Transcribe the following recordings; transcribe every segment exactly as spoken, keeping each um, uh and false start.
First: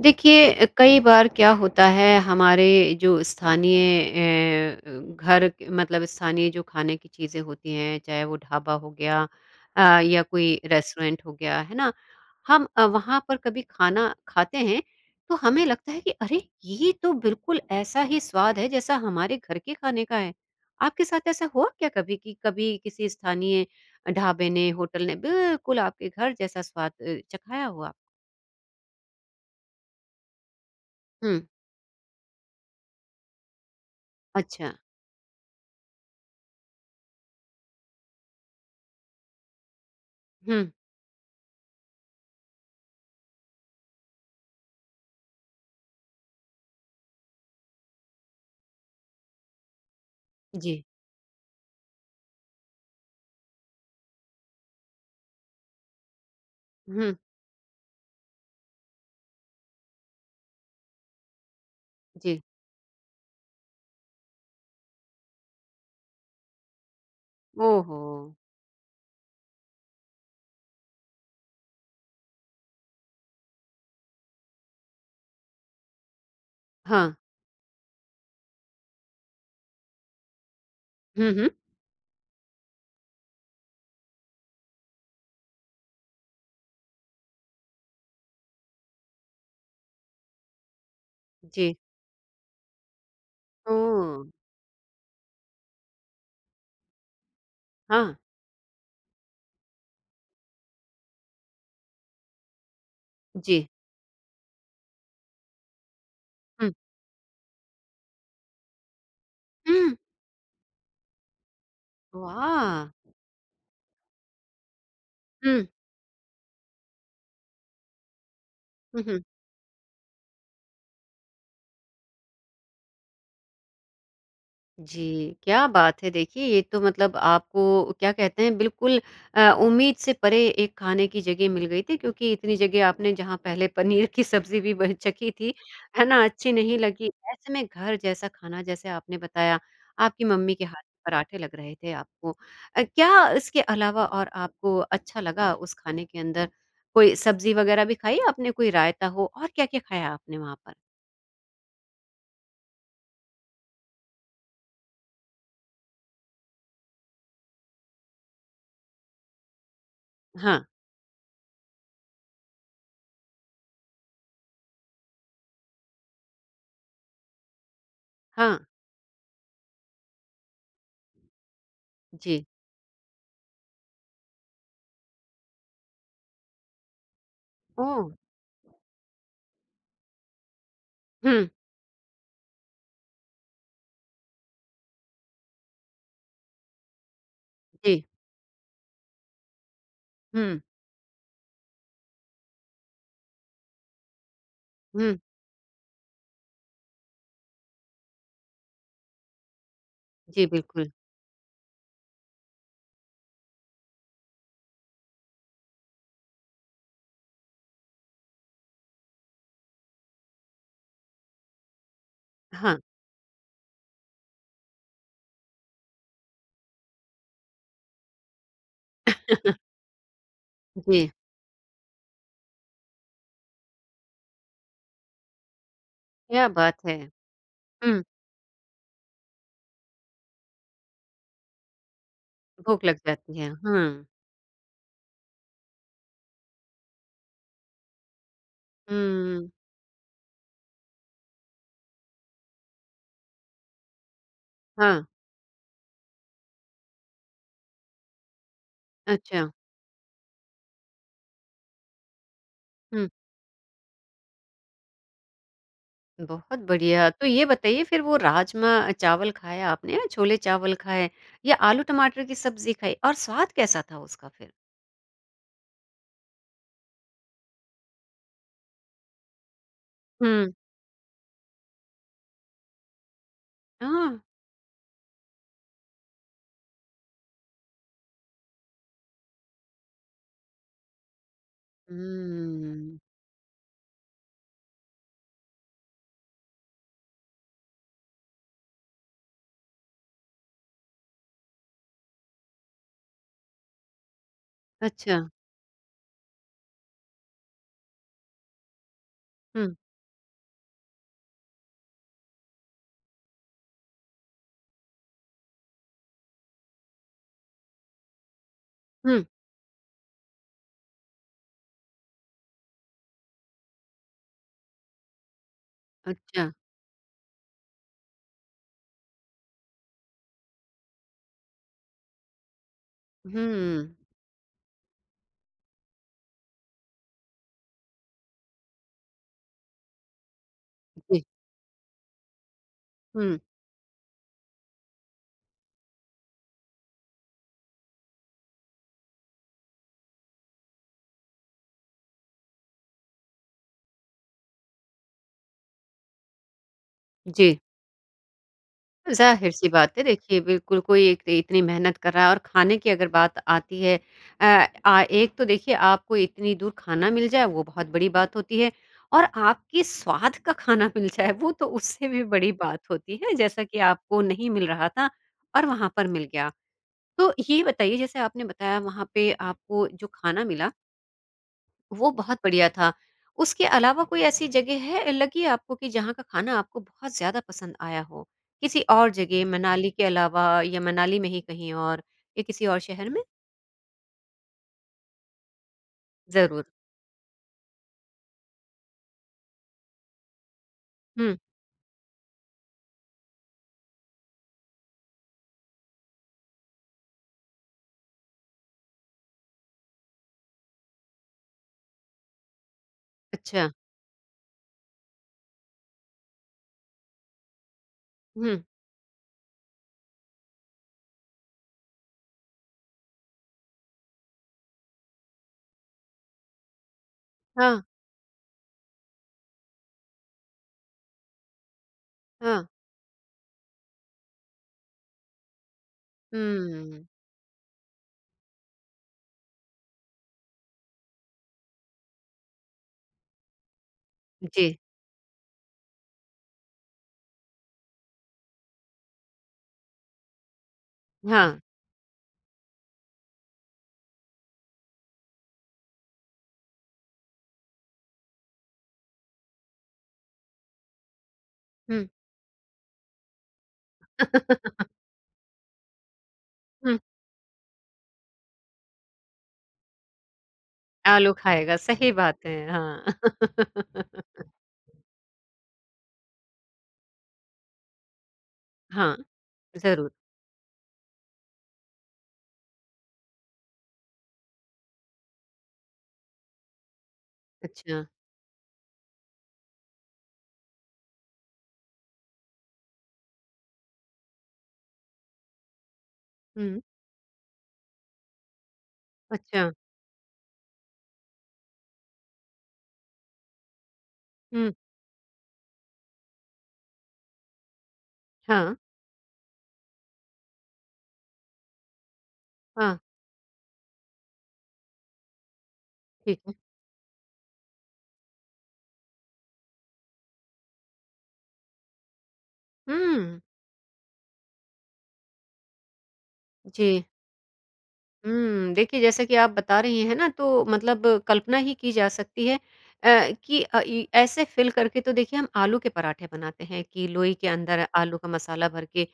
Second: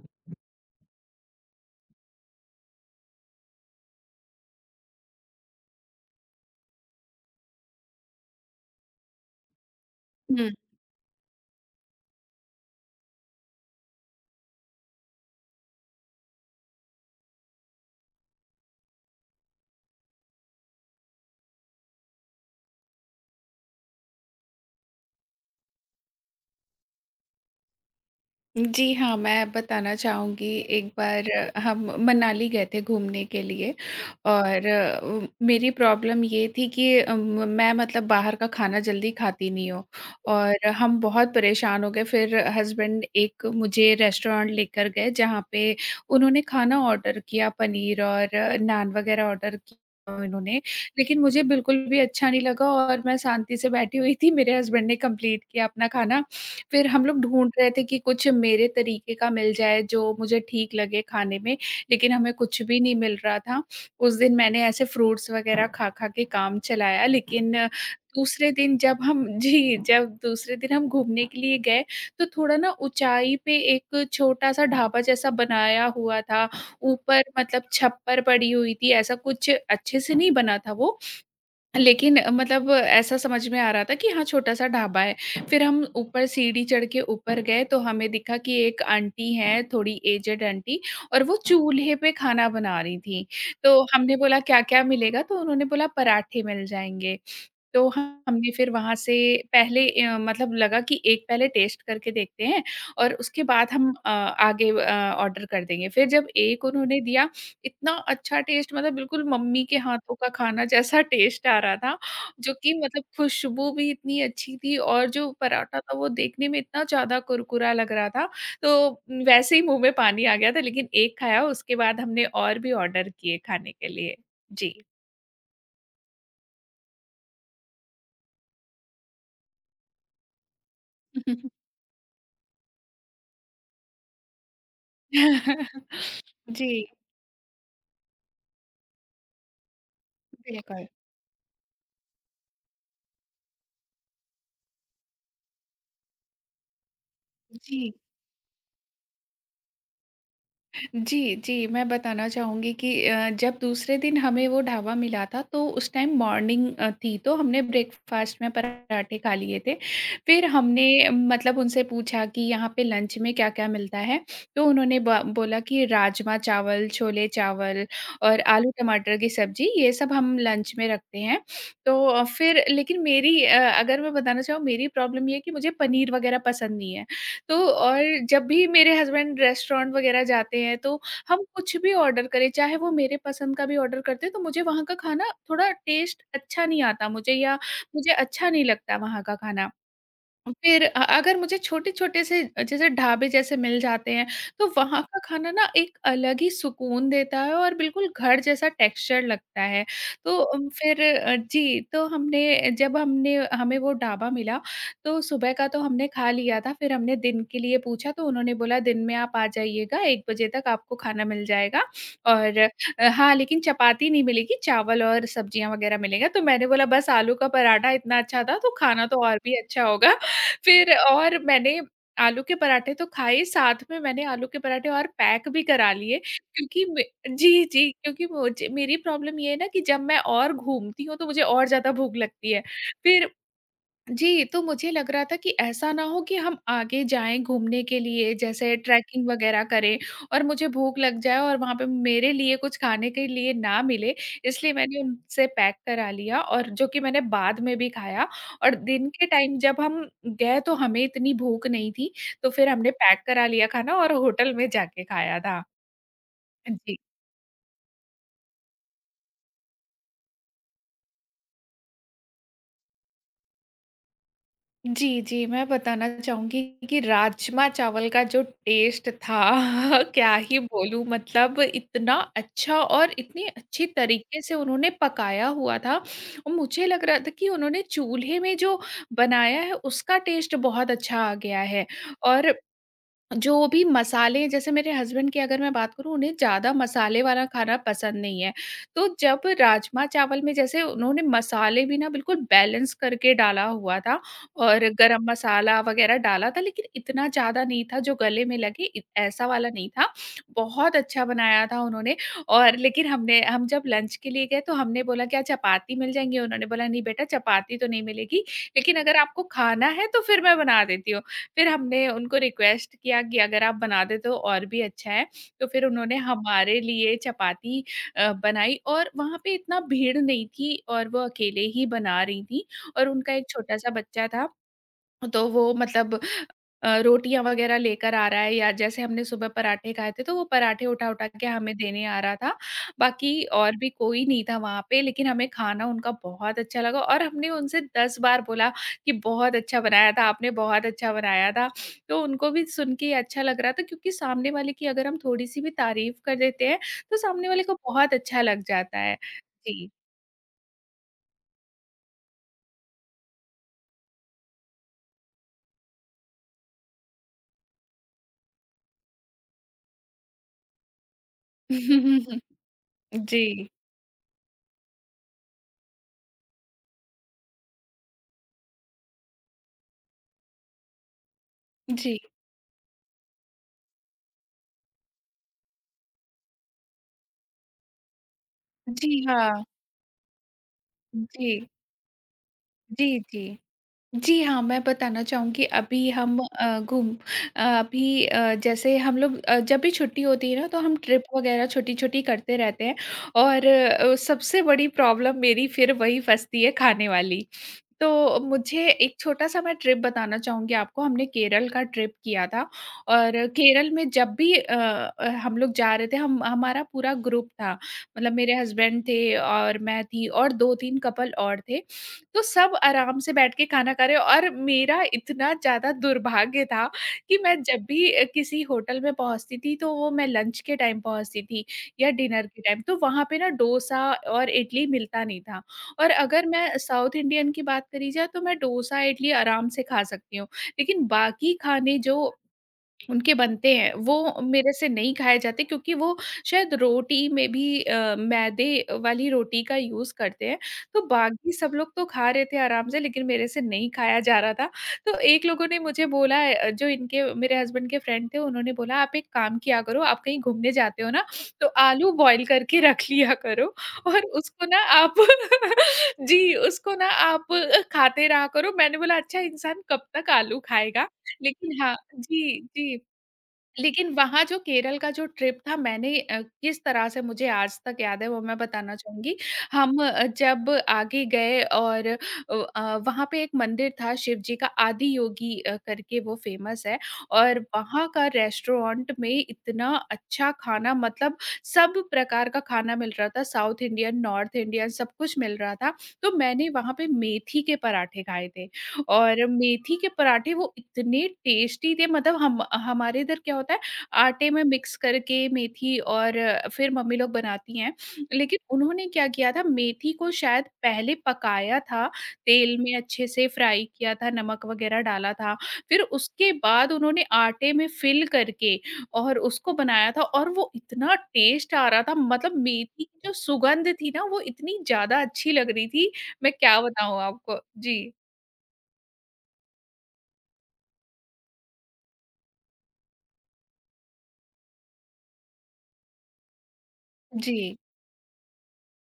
देखिए, कई बार क्या होता है हमारे जो स्थानीय अ, घर के- मतलब स्थानीय जो खाने की चीज़ें होती हैं, चाहे वो ढाबा हो गया अ, या कोई हुँ। रेस्टोरेंट हो गया, है ना? हम अ, वहाँ पर कभी खाना खाते हैं, तो हमें लगता है कि अरे! ये तो बिल्कुल ऐसा ही स्वाद है जैसा हमारे घर के खाने का है। आपके साथ ऐसा हुआ क्या कभी कि कभी किसी स्थानीय ढाबे ने, होटल ने बिल्कुल आपके घर जैसा स्वाद अ, चखाया हो आप? जी हाँ, मैं बताना चाहूँगी, एक बार हुँ, अ, हम मनाली गए थे घूमने के लिए। और अच्छा। अ, उ- मेरी प्रॉब्लम ये थी कि अ, म मैं मतलब बाहर का खाना जल्दी खाती नहीं हूँ। और हुँ, हम बहुत परेशान हो गए, फिर हस्बैंड एक मुझे रेस्टोरेंट लेकर गए जहाँ पे उन्होंने खाना ऑर्डर किया, पनीर और अ, नान वग़ैरह ऑर्डर किया उन्होंने। जी। लेकिन मुझे बिल्कुल भी अच्छा नहीं लगा और मैं शांति से बैठी हुई थी, मेरे हस्बैंड ने कंप्लीट किया अपना खाना। फिर हम हुँ, लोग ढूँढ रहे थे कि कुछ मेरे तरीके का मिल जाए जो मुझे ठीक लगे खाने में, लेकिन हमें जी। कुछ भी नहीं मिल रहा था। उस दिन मैंने ऐसे फ्रूट्स वग़ैरह खा-खा के काम चलाया, लेकिन ओहो! दूसरे दिन जब हम जी, जब दूसरे दिन हम घूमने के लिए गए, तो थोड़ा ना ऊँचाई पे एक छोटा-सा ढाबा जैसा बनाया हुआ था। हाँ। ऊपर मतलब छप्पर पड़ी हुई थी, ऐसा कुछ अच्छे से नहीं बना था वो, हुँ, हुँ। लेकिन अ, मतलब अ, ऐसा समझ में आ रहा था कि हाँ, छोटा-सा ढाबा है। फिर हम ऊपर सीढ़ी चढ़ के ऊपर गए तो हमें दिखा कि एक आंटी हैं, थोड़ी एजेड आंटी, और वो जी। चूल्हे पे खाना बना रही थीं। तो ओह! हमने बोला क्या-क्या मिलेगा? तो उन्होंने बोला पराठे मिल जाएँगे। तो हम- हाँ। हमने फिर वहाँ से पहले अ, मतलब लगा कि एक पहले टेस्ट करके देखते हैं, और उसके जी। बाद हम अ, आगे अ, ऑर्डर कर देंगे। फिर जब एक हुँ। उन्होंने दिया, इतना अच्छा टेस्ट, मतलब बिल्कुल मम्मी के हुँ! हाथों का खाना जैसा टेस्ट आ रहा था, जो कि वाह! मतलब खुशबू भी इतनी अच्छी थी और जो हुँ। पराठा था वो देखने में इतना ज़्यादा कुरकुरा लग रहा था, हुँ, तो हुँ। वैसे ही मुँह में पानी आ गया था। लेकिन एक खाया, उसके बाद हमने और भी ऑर्डर किए खाने के लिए। जी। जी, क्या बात है! देखिए, ये तो मतलब आपको क्या कहते हैं बिल्कुल अ, उम्मीद से परे एक खाने की जगह मिल गई थी क्योंकि इतनी जगह आपने जहाँ पहले पनीर की सब्ज़ी भी ब चखी थी, है ना? अच्छी जी। नहीं लगी। ऐसे में घर जैसा खाना जैसे आपने बताया, आपकी मम्मी के हाथ बिल्कुल। के पराठे लग रहे थे आपको। अ, क्या इसके अलावा और आपको अच्छा लगा उस खाने के अंदर? कोई सब्ज़ी वग़ैरह जी, भी खाई आपने, कोई रायता हो और क्या-क्या खाया आपने वहाँ पर? जी, जी, मैं बताना चाहूँगी कि अ, जब दूसरे दिन हमें वो ढाबा मिला था तो उस टाइम मॉर्निंग अ, थी, तो हमने ब्रेकफ़ास्ट में पराठे खा लिए थे। फिर हाँ, हमने अ, मतलब उनसे पूछा कि यहाँ पे लंच में क्या-क्या मिलता है? तो उन्होंने ब बोला कि राजमा-चावल, छोले-चावल और हाँ, आलू-टमाटर की सब्ज़ी ये सब हम लंच में रखते हैं। तो अ, जी। फिर लेकिन मेरी अ, अगर मैं बताना चाहूँ, मेरी प्रॉब्लम ये है कि मुझे पनीर वग़ैरह पसंद नहीं है। तो और ओह! जब भी मेरे हस्बैंड रेस्टोरेंट वगैरह जाते हैं तो हम हुँ, कुछ भी ऑर्डर करें, चाहे वो मेरे पसंद का भी ऑर्डर करते हैं, तो मुझे वहाँ का खाना थोड़ा टेस्ट अच्छा नहीं आता मुझे, या जी, मुझे अच्छा नहीं लगता वहाँ का खाना। हुँ। फिर अ अगर मुझे छोटे-छोटे से जैसे ढाबे जैसे मिल जाते हैं, तो वहाँ हुँ। का खाना ना एक अलग ही सुकून देता है और बिल्कुल घर जैसा टेक्सचर लगता है। तो जी, उम, बिल्कुल। फिर अ, जी, तो हमने जब हमने हमें वो ढाबा मिला, तो सुबह का तो हमने खा लिया था। फिर हमने दिन के लिए पूछा तो उन्होंने बोला दिन में आप आ जाइएगा, 1 बजे तक आपको खाना मिल जाएगा, और हाँ, अ, हाँ, लेकिन चपाती नहीं मिलेगी, चावल और सब्जियाँ वग़ैरह मिलेगा। तो मैंने बोला बस आलू का पराठा इतना अच्छा था, तो खाना तो और भी अच्छा होगा। फिर जी, और मैंने आलू के पराठे तो खाए, साथ में मैंने आलू के पराठे और पैक भी करा लिए, क्या बात क्योंकि है! मे जी, जी, हुँ, क्योंकि मुझे, मेरी प्रॉब्लम ये है ना कि जब मैं और घूमती हूँ, तो मुझे और ज़्यादा भूख लगती है। भूख लग फिर जाती है। हुँ, जी, तो मुझे लग रहा था कि ऐसा ना हो कि हम आगे जाएँ घूमने के लिए, जैसे ट्रैकिंग हुँ, वगैरह करें और मुझे भूख लग जाए और वहाँ पे मेरे लिए कुछ खाने के लिए ना मिले, इसलिए मैंने हाँ, उनसे पैक करा लिया, और जो कि मैंने बाद में भी खाया। और दिन के अच्छा, टाइम जब हम गए तो हमें इतनी भूख नहीं थी, तो फिर हमने हुँ, पैक करा लिया खाना और होटल में जाके खाया था। बहुत जी। बढ़िया। तो ये बताइए फिर वो राजमा चावल खाया आपने या छोले-चावल खाए या आलू टमाटर की सब्ज़ी खाई और स्वाद कैसा था उसका फिर? जी, जी, मैं बताना चाहूँगी कि राजमा-चावल का जो टेस्ट था, क्या हुँ, ही बोलूँ, मतलब इतना अच्छा और इतनी अच्छी हाँ, तरीके से उन्होंने पकाया हुआ था, और मुझे लग रहा था कि उन्होंने चूल्हे में जो बनाया है उसका टेस्ट बहुत अच्छा आ गया है। और हुँ, जो भी मसाले, जैसे मेरे हस्बैंड की अगर मैं बात करूँ, उन्हें ज़्यादा मसाले वाला खाना पसंद नहीं है। तो जब राजमा चावल में जैसे उन्होंने मसाले भी ना बिल्कुल बैलेंस करके डाला हुआ था, और अच्छा, गरम मसाला वग़ैरह डाला था, लेकिन इतना ज़्यादा नहीं था जो गले में लगे, इ ऐसा वाला हुँ, नहीं था। बहुत अच्छा बनाया था उन्होंने। और लेकिन हमने हम जब लंच के लिए गए तो हमने बोला क्या चपाती मिल जाएँगी? उन्होंने बोला नहीं बेटा, चपाती तो नहीं मिलेगी, लेकिन अगर हुँ, आपको खाना है तो फिर मैं बना देती हूँ। फिर हमने उनको रिक्वेस्ट किया कि अगर आप बना दें तो और भी अच्छा है, तो फिर उन्होंने अच्छा, हमारे लिए चपाती अ, बनाई। और वहाँ पे इतना भीड़ नहीं थी और वो अकेले ही बना रही थीं, और उनका एक छोटा-सा हुँ, बच्चा था। तो वो मतलब अ, रोटियाँ वग़ैरह लेकर आ रहा है, या जैसे हमने सुबह पराठे खाए थे, तो वो पराठे जी, उठा-उठा के हमें देने आ रहा था। बाकी हुँ, और भी कोई नहीं था वहाँ पे, लेकिन हमें खाना उनका बहुत अच्छा लगा, और हमने उनसे 10 बार बोला कि बहुत अच्छा बनाया था आपने, बहुत अच्छा बनाया था। तो उनको भी सुन के अच्छा लग रहा था, क्योंकि सामने वाले की अगर हम थोड़ी-सी भी तारीफ़ कर देते हैं, तो सामने जी। वाले को बहुत अच्छा लग जाता है। ज़ाहिर-सी जी। बात है देखिए बिल्कुल कोई एक इतनी मेहनत कर रहा है और खाने की अगर बात आती है अ, आ एक तो देखिए आपको इतनी दूर खाना मिल जाए वो बहुत बड़ी बात होती है और आपके स्वाद का खाना मिल जाए वो तो उससे भी बड़ी बात होती है जैसा जी, कि आपको नहीं मिल रहा था और वहाँ पर मिल गया। तो ये बताइए जैसे आपने बताया वहाँ पे आपको जो खाना मिला वो जी। बहुत बढ़िया था। उसके अलावा कोई ऐसी जगह है लगी आपको कि जहाँ का खाना आपको बहुत ज़्यादा पसंद आया हो? किसी जी, और जगह हाँ। मनाली के अलावा या मनाली में ही जी। कहीं और या किसी और शहर जी, में? जी। जी हाँ, मैं बताना चाहूँगी। अभी हम ज़रूर। अ, घूम अ, अभी अ, जैसे हम लोग अ, जब भी छुट्टी होती है ना, तो हम ट्रिप हुँ, वग़ैरह छोटी-छोटी करते रहते हैं, और अ, सबसे बड़ी प्रॉब्लम मेरी फिर वही फँसती है खाने वाली। तो मुझे एक छोटा-सा मैं ट्रिप बताना चाहूँगी आपको, हमने केरल का ट्रिप किया था, और अच्छा। केरल में जब भी अ अ, हम लोग जा रहे थे, हम हमारा पूरा ग्रुप था। मतलब मेरे हुँ, हस्बैंड थे और मैं थी और दो तीन कपल और थे। तो सब आराम से बैठ के खाना खा रहे हैं, और मेरा इतना ज़्यादा दुर्भाग्य था कि मैं हाँ, जब भी अ, किसी होटल में पहुँचती थी, तो वो मैं लंच के टाइम पहुँचती थी या डिनर के हाँ। टाइम, तो वहाँ पे ना डोसा और इडली मिलता नहीं था। और अगर मैं हुँ, साउथ इंडियन की बात करी जाए, तो मैं डोसा, इडली आराम से खा सकती हूँ, लेकिन बाकी खाने जो उनके बनते हैं, वो मेरे जी, से नहीं खाए जाते, क्योंकि वो शायद रोटी में भी अ, मैदे वाली रोटी का यूज़ करते हैं, तो बाकी हाँ, सब लोग तो खा रहे थे आराम से, लेकिन मेरे से नहीं खाया जा रहा था। तो एक लोगों ने मुझे बोला, अ, जो इनके, मेरे हस्बैंड के फ्रेंड थे उन्होंने बोला, "आप एक काम किया करो, आप कहीं घूमने जाते हो ना, तो हुँ। हुँ, आलू बॉयल करके रख लिया करो, और उसको ना आप" जी, "उसको ना आप खाते रहा करो।" मैंने बोला, "अच्छा इंसान कब तक आलू खाएगा?" आलू खाएगा, लेकिन हाँ, सही बात है, जी, जी। हाँ। लेकिन वहाँ जो केरल का जो ट्रिप था, मैंने अ, किस तरह से मुझे आज तक याद है वो मैं बताना हाँ, चाहूँगी। हम ज़रूर। अ, जब आगे गए, और अ अ, वहाँ पे एक मंदिर था, शिव जी का आदि योगी अ, करके वो फ़ेमस है, और अच्छा, वहाँ का रेस्टोरेंट में इतना अच्छा खाना, मतलब सब प्रकार का खाना मिल रहा था, साउथ इंडियन, नॉर्थ इंडियन सब कुछ मिल रहा था। तो मैंने हुँ, वहाँ पे मेथी के पराठे खाए थे। और अच्छा, मेथी के पराठे वो इतने टेस्टी थे, मतलब हम हमारे इधर क्या होता है, आटे में हुँ, मिक्स करके मेथी, और फिर मम्मी लोग बनाती हैं। लेकिन हाँ, उन्होंने क्या किया था, मेथी को शायद पहले पकाया था, तेल में हाँ, अच्छे से फ्राई किया था, नमक वगैरह डाला था। फिर ठीक उसके है। बाद उन्होंने आटे में फिल करके और उसको बनाया था, और वो इतना टेस्ट आ रहा था, मतलब मेथी की जो हुँ, सुगंध थी ना वो इतनी ज़्यादा अच्छी लग रही थी, मैं क्या जी। बताऊँ आपको? जी। हुँ, देखिए जैसा कि आप बता रही हैं ना तो मतलब कल्पना ही की जा सकती है अ, कि अ, इ ऐसे फ़िल करके तो देखिए हम आलू के पराठे बनाते हैं कि लोई के जी। अंदर आलू का मसाला भर के।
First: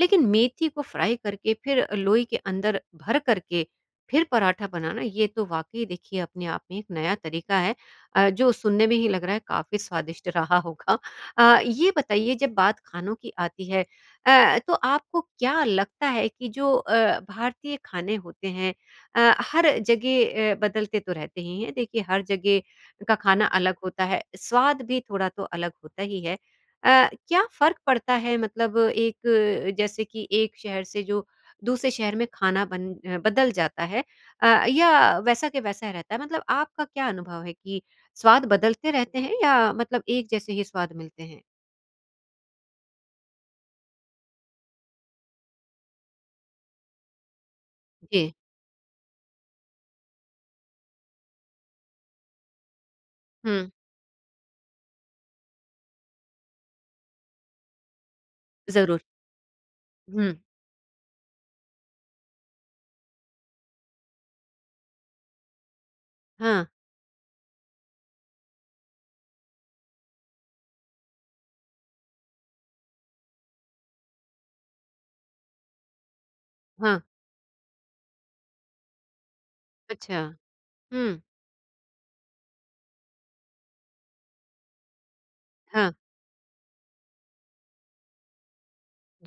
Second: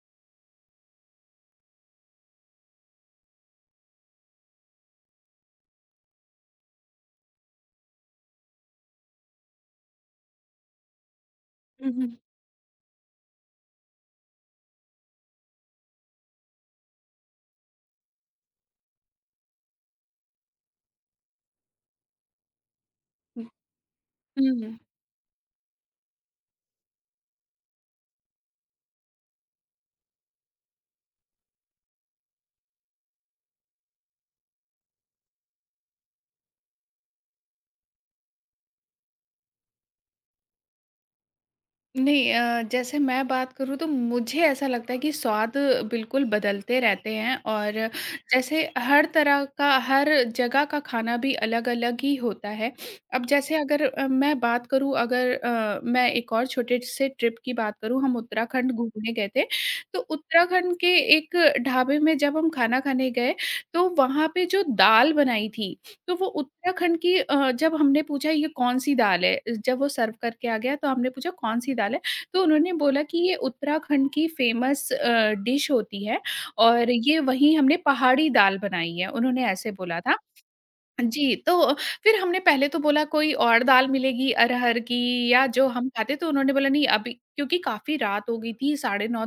लेकिन मेथी को फ्राई करके फिर लोई के अंदर भर कर के फिर पराठा बनाना ये तो वाक़ई देखिए अपने आप में एक नया तरीका है, अ, जो सुनने में ही लग रहा है काफ़ी स्वादिष्ट रहा होगा। अ, ये हुँ, हुँ। बताइए जब बात खानों की आती है अ, तो आपको क्या लगता है कि जो अ, भारतीय खाने होते हैं अ, हर जगह अ, बदलते तो रहते ही हैं, देखिए हर जगह का खाना अलग होता है, हुँ, हुँ। स्वाद भी थोड़ा तो अलग होता ही है। अ, क्या फर्क पड़ता है मतलब एक अ, जैसे कि एक शहर से जो दूसरे शहर में खाना बन अ, बदल जाता है, अ, या वैसा के वैसा रहता है। मतलब आपका क्या अनुभव है कि स्वाद बदलते रहते हैं या मतलब एक जैसे ही स्वाद मिलते हैं? नहीं, अ, जैसे मैं बात करूँ तो मुझे ऐसा लगता है कि स्वाद बिल्कुल बदलते रहते हैं, और जी। जैसे हर तरह का हर जगह का खाना भी अलग-अलग ही होता है। अब जैसे हम्म। अगर अ, मैं बात करूँ, अगर अ, मैं एक और छोटे से ट्रिप की बात करूँ, हम उत्तराखंड जरूर। घूमने गए थे। तो उत्तराखंड के एक ढाबे में जब हम खाना खाने गए, तो वहाँ पे जो दाल बनाई थी, तो वो हाँ, उत्तराखंड की अ, जब हमने पूछा ये कौन-सी दाल है? जब वो सर्व करके आ गया तो हमने पूछा कौन-सी दाल है? तो उन्होंने बोला कि ये उत्तराखंड की फ़ेमस अ, डिश होती है और हाँ, ये वहीं हमने पहाड़ी दाल बनाई है, उन्होंने ऐसे बोला था। अच्छा। हुँ, जी, तो फिर हमने पहले तो बोला कोई और दाल मिलेगी अरहर की या जो हम हाँ, खाते तो उन्होंने बोला नहीं अभी क्योंकि काफ़ी रात हो गई थी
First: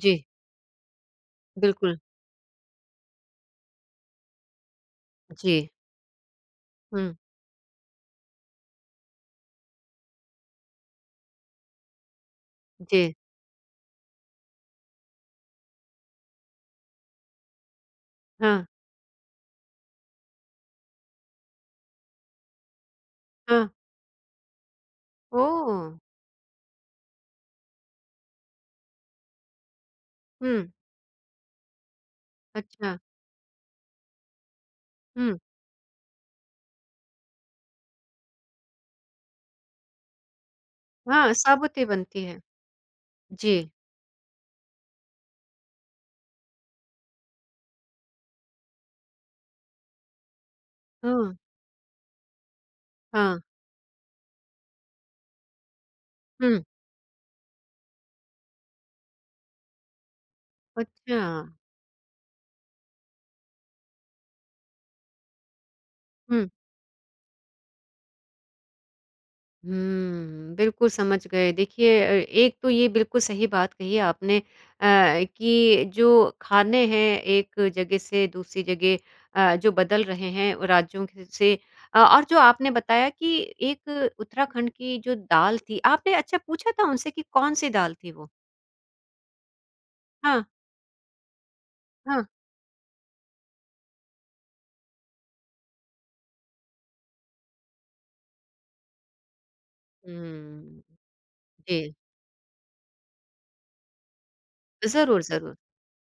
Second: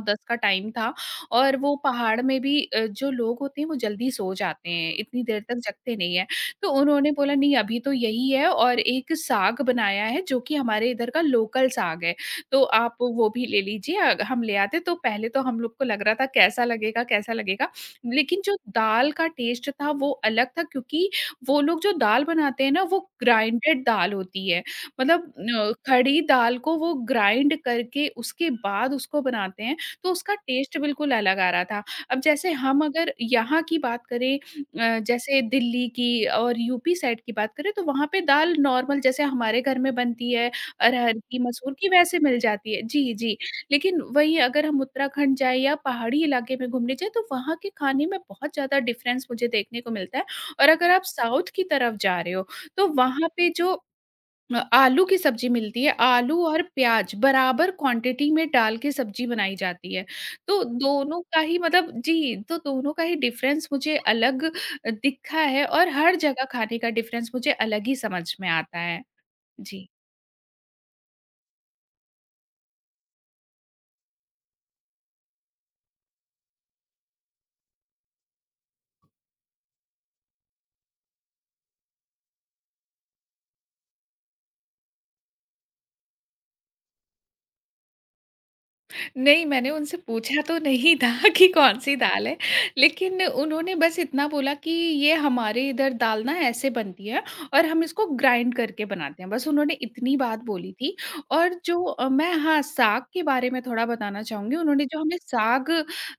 जी, का टाइम था और वो बिल्कुल, पहाड़ में भी अ, जो लोग होते हैं वो जल्दी सो जाते हैं, इतनी देर तक जी, जगते नहीं हैं। तो उन्होंने हुँ, बोला नहीं अभी तो यही है और एक साग बनाया है जो कि हमारे इधर का लोकल साग है, तो आप जी, वो भी ले लीजिए अ, हम ले आते तो पहले तो हम लोग को लग रहा था कैसा लगेगा, कैसा लगेगा? लेकिन जो हाँ, दाल का टेस्ट था वो अलग था क्योंकि वो लोग जो दाल बनाते हैं ना वो हाँ, ग्राइंडेड दाल होती है। मतलब अ, ओह! खड़ी दाल को वो ग्राइंड करके उसके बाद उसको बनाते हैं, तो उसका हुँ, टेस्ट बिल्कुल अलग आ रहा था। अब जैसे हम अच्छा, अगर यहाँ की बात करें अ, हुँ, जैसे दिल्ली की और यूपी साइड की बात करें तो वहाँ पे दाल नॉर्मल जैसे हमारे घर में बनती है, अरहर हाँ, की, मसूर साबूती की वैसे बनती है। मिल जाती है। जी, जी। जी, लेकिन वहीं अगर हम उत्तराखंड जाएँ या पहाड़ी इलाके में घूमने जाएँ तो वहाँ के खाने में बहुत ज़्यादा डिफ़रेंस मुझे देखने को मिलता है। और अगर आप हाँ, साउथ की तरफ जा रहे हो, तो वहाँ हाँ, पे जो अ, आलू की सब्ज़ी मिलती है, आलू हुँ, और प्याज़ बराबर क्वांटिटी में डाल के सब्ज़ी बनाई जाती है। तो दोनों अच्छा, का ही मतलब जी, तो दोनों का ही डिफ़रेंस मुझे अलग अ, दिखा है और हर जगह हुँ। खाने का डिफ़रेंस मुझे अलग ही समझ में आता है। जी। हुँ, बिल्कुल समझ गए। देखिए अ, एक तो ये बिल्कुल सही बात कही आपने, अ, कि जो खाने हैं एक जगह से दूसरी जगह अ, जो बदल रहे हैं वो राज्यों क से, अ, और जो आपने बताया कि एक उत्तराखंड की जो दाल थी, आपने अच्छा पूछा था उनसे कि कौन-सी दाल थी वो? नहीं, मैंने उनसे हाँ, पूछा तो नहीं था कि कौन-सी हाँ। दाल है, लेकिन उन्होंने बस इतना बोला कि ये हमारे इधर दाल ना ऐसे बनती है और हम इसको ग्राइंड करके बनाते हैं। बस उन्होंने इतनी बात बोली हुँ, थी और जो जी। अ, मैं हाँ, साग के बारे में थोड़ा बताना चाहूँगी। उन्होंने जो हमें ज़रूर, ज़रूर। साग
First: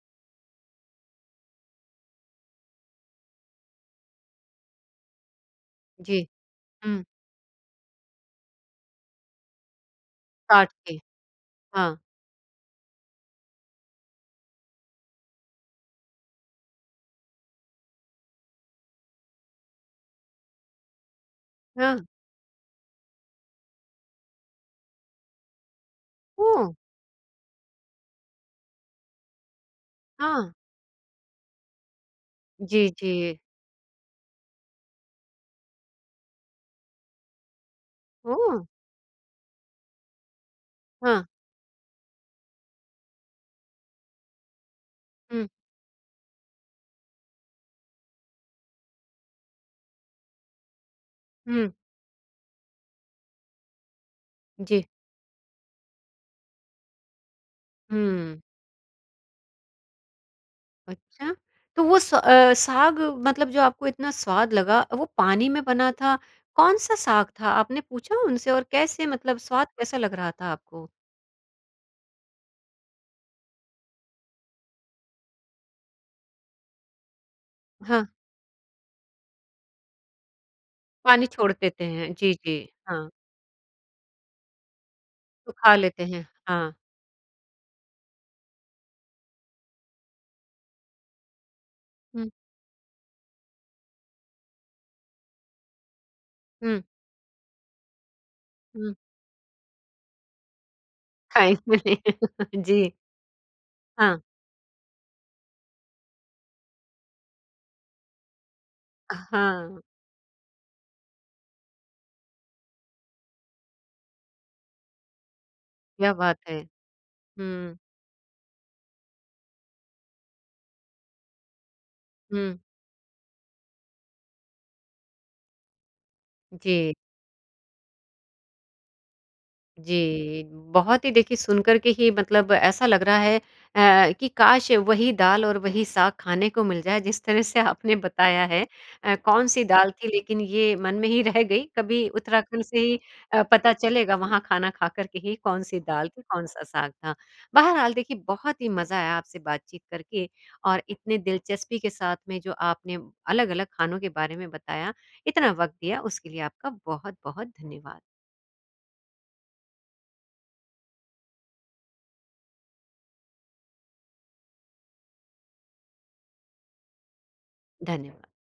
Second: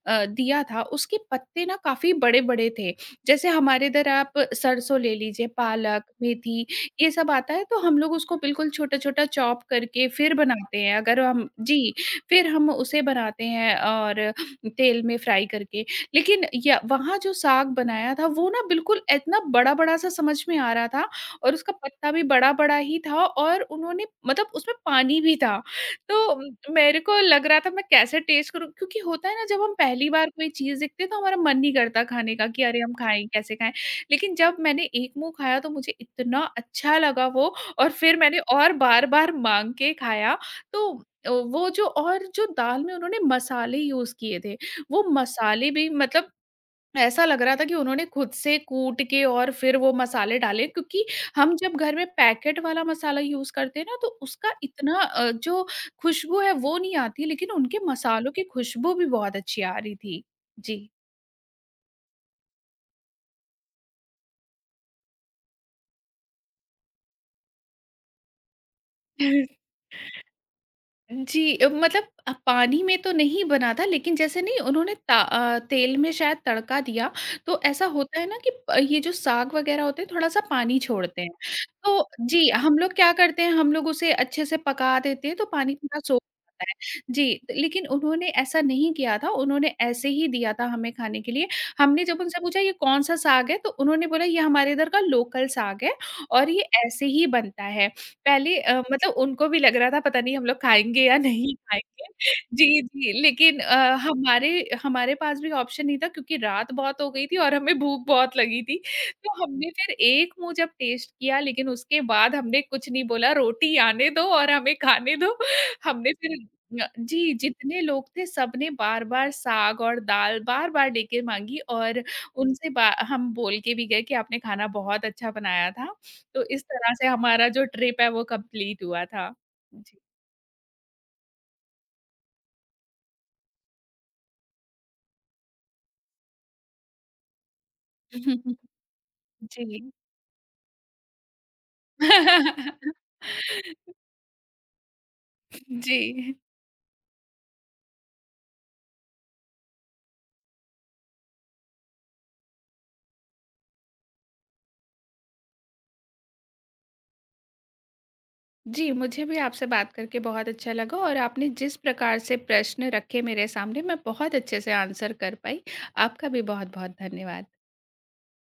अ, दिया था, उसके पत्ते ना काफ़ी बड़े-बड़े थे। जैसे हमारे इधर आप सरसों ले लीजिए, पालक, जी, मेथी हुँ, ये सब आता है तो हम लोग उसको बिल्कुल छोटा-छोटा चॉप करके फिर काट बनाते के। हैं। अगर हम जी, हाँ, फिर हम उसे बनाते हैं और तेल में फ्राई करके। लेकिन या वहाँ जो साग बनाया था वो ना बिल्कुल इतना बड़ा-बड़ा सा समझ में आ रहा था और उसका हाँ। पत्ता भी बड़ा-बड़ा ही था और उन्होंने मतलब उसमें पानी भी था। ओह! तो मेरे को लग रहा था मैं कैसे टेस्ट करूँ? क्योंकि होता है ना जब हम पहली बार कोई हाँ। चीज़ देखते हैं तो हमारा मन नहीं करता खाने का कि अरे जी, हम जी। खाएँ, कैसे खाएँ? लेकिन जब मैंने एक मुँह खाया तो मुझे इतना अच्छा लगा वो और फिर मैंने ओह! और बार-बार माँग के खाया। तो हाँ, अ, वो जो और जो दाल में उन्होंने मसाले यूज़ किए थे, वो हुँ, मसाले भी मतलब ऐसा लग रहा था कि उन्होंने खुद से कूट के और फिर वो मसाले डाले क्योंकि हम हुँ। जब घर में पैकेट वाला मसाला यूज़ करते हैं ना, तो उसका जी। इतना अ, जो खुशबू है वो नहीं आती, लेकिन उनके मसालों हुँ, की खुशबू भी बहुत अच्छी आ रही थी। जी। अच्छा। तो वो स अ, साग मतलब जो आपको इतना स्वाद लगा, वो पानी में बना था, कौन-सा साग था? आपने पूछा उनसे और कैसे मतलब स्वाद कैसा लग रहा था आपको? जी अ, मतलब अ, पानी में तो नहीं बना था लेकिन जैसे नहीं उन्होंने ता अ, तेल में शायद तड़का दिया, तो ऐसा हाँ, होता है ना कि प ये जो साग वग़ैरह होते हैं थोड़ा-सा पानी छोड़ते पानी हैं। छोड़ देते तो हैं। जी, जी, जी। हम लोग हाँ, क्या करते हैं हम लोग उसे अच्छे से पका देते हैं तो तो खा पानी थोड़ा लेते सोख हैं। जाता हाँ। है। जी, तो लेकिन उन्होंने ऐसा नहीं किया था, उन्होंने ऐसे ही दिया था हमें खाने के लिए। हमने जब हुँ, उनसे पूछा ये कौन-सा साग है? तो उन्होंने बोला ये हमारे इधर का लोकल साग है और ये हुँ, ऐसे ही बनता है। पहले अ, हुँ। मतलब उनको भी लग रहा था पता नहीं हम लोग खाएँगे या नहीं खाएँगे खाएँगे। नहीं। जी, जी, जी, लेकिन अ, हाँ। हमारे हमारे पास भी ऑप्शन नहीं था क्योंकि रात बहुत हो गई थी और हमें भूख बहुत लगी थी। तो हमने हाँ, फिर एक मुँह जब टेस्ट किया लेकिन उसके बाद हमने कुछ नहीं बोला, रोटी आने दो और हमें खाने दो। क्या हमने बात फिर है। अ, जी, हुँ, जितने लोग थे सबने बार-बार साग और दाल बार-बार लेके माँगी और हुँ। उनसे बा हम बोल के भी गए कि आपने खाना बहुत अच्छा बनाया था। तो इस जी। तरह से हमारा जो ट्रिप है वो कंप्लीट हुआ था। जी। जी, बहुत ही देखिए सुनकर के ही मतलब ऐसा लग रहा है अ, कि काश वही दाल और वही साग खाने को मिल जाए जिस तरह से आपने बताया है। अ, कौन-सी दाल जी। थी लेकिन ये मन में ही रह गई, कभी उत्तराखंड से ही अ, पता चलेगा वहाँ खाना खा कर के ही कौन-सी दाल थी, जी। कौन-सा साग था। बहरहाल देखिए बहुत ही मज़ा आया आपसे बातचीत करके और इतने दिलचस्पी के साथ में जो आपने अलग-अलग खानों के बारे में बताया, इतना वक़्त दिया। उसके लिए आपका बहुत-बहुत धन्यवाद। जी, मुझे भी आपसे बात करके बहुत अच्छा लगा और आपने जिस प्रकार से प्रश्न रखे मेरे सामने मैं बहुत अच्छे से आंसर कर पाई। आपका भी बहुत-बहुत धन्यवाद। धन्य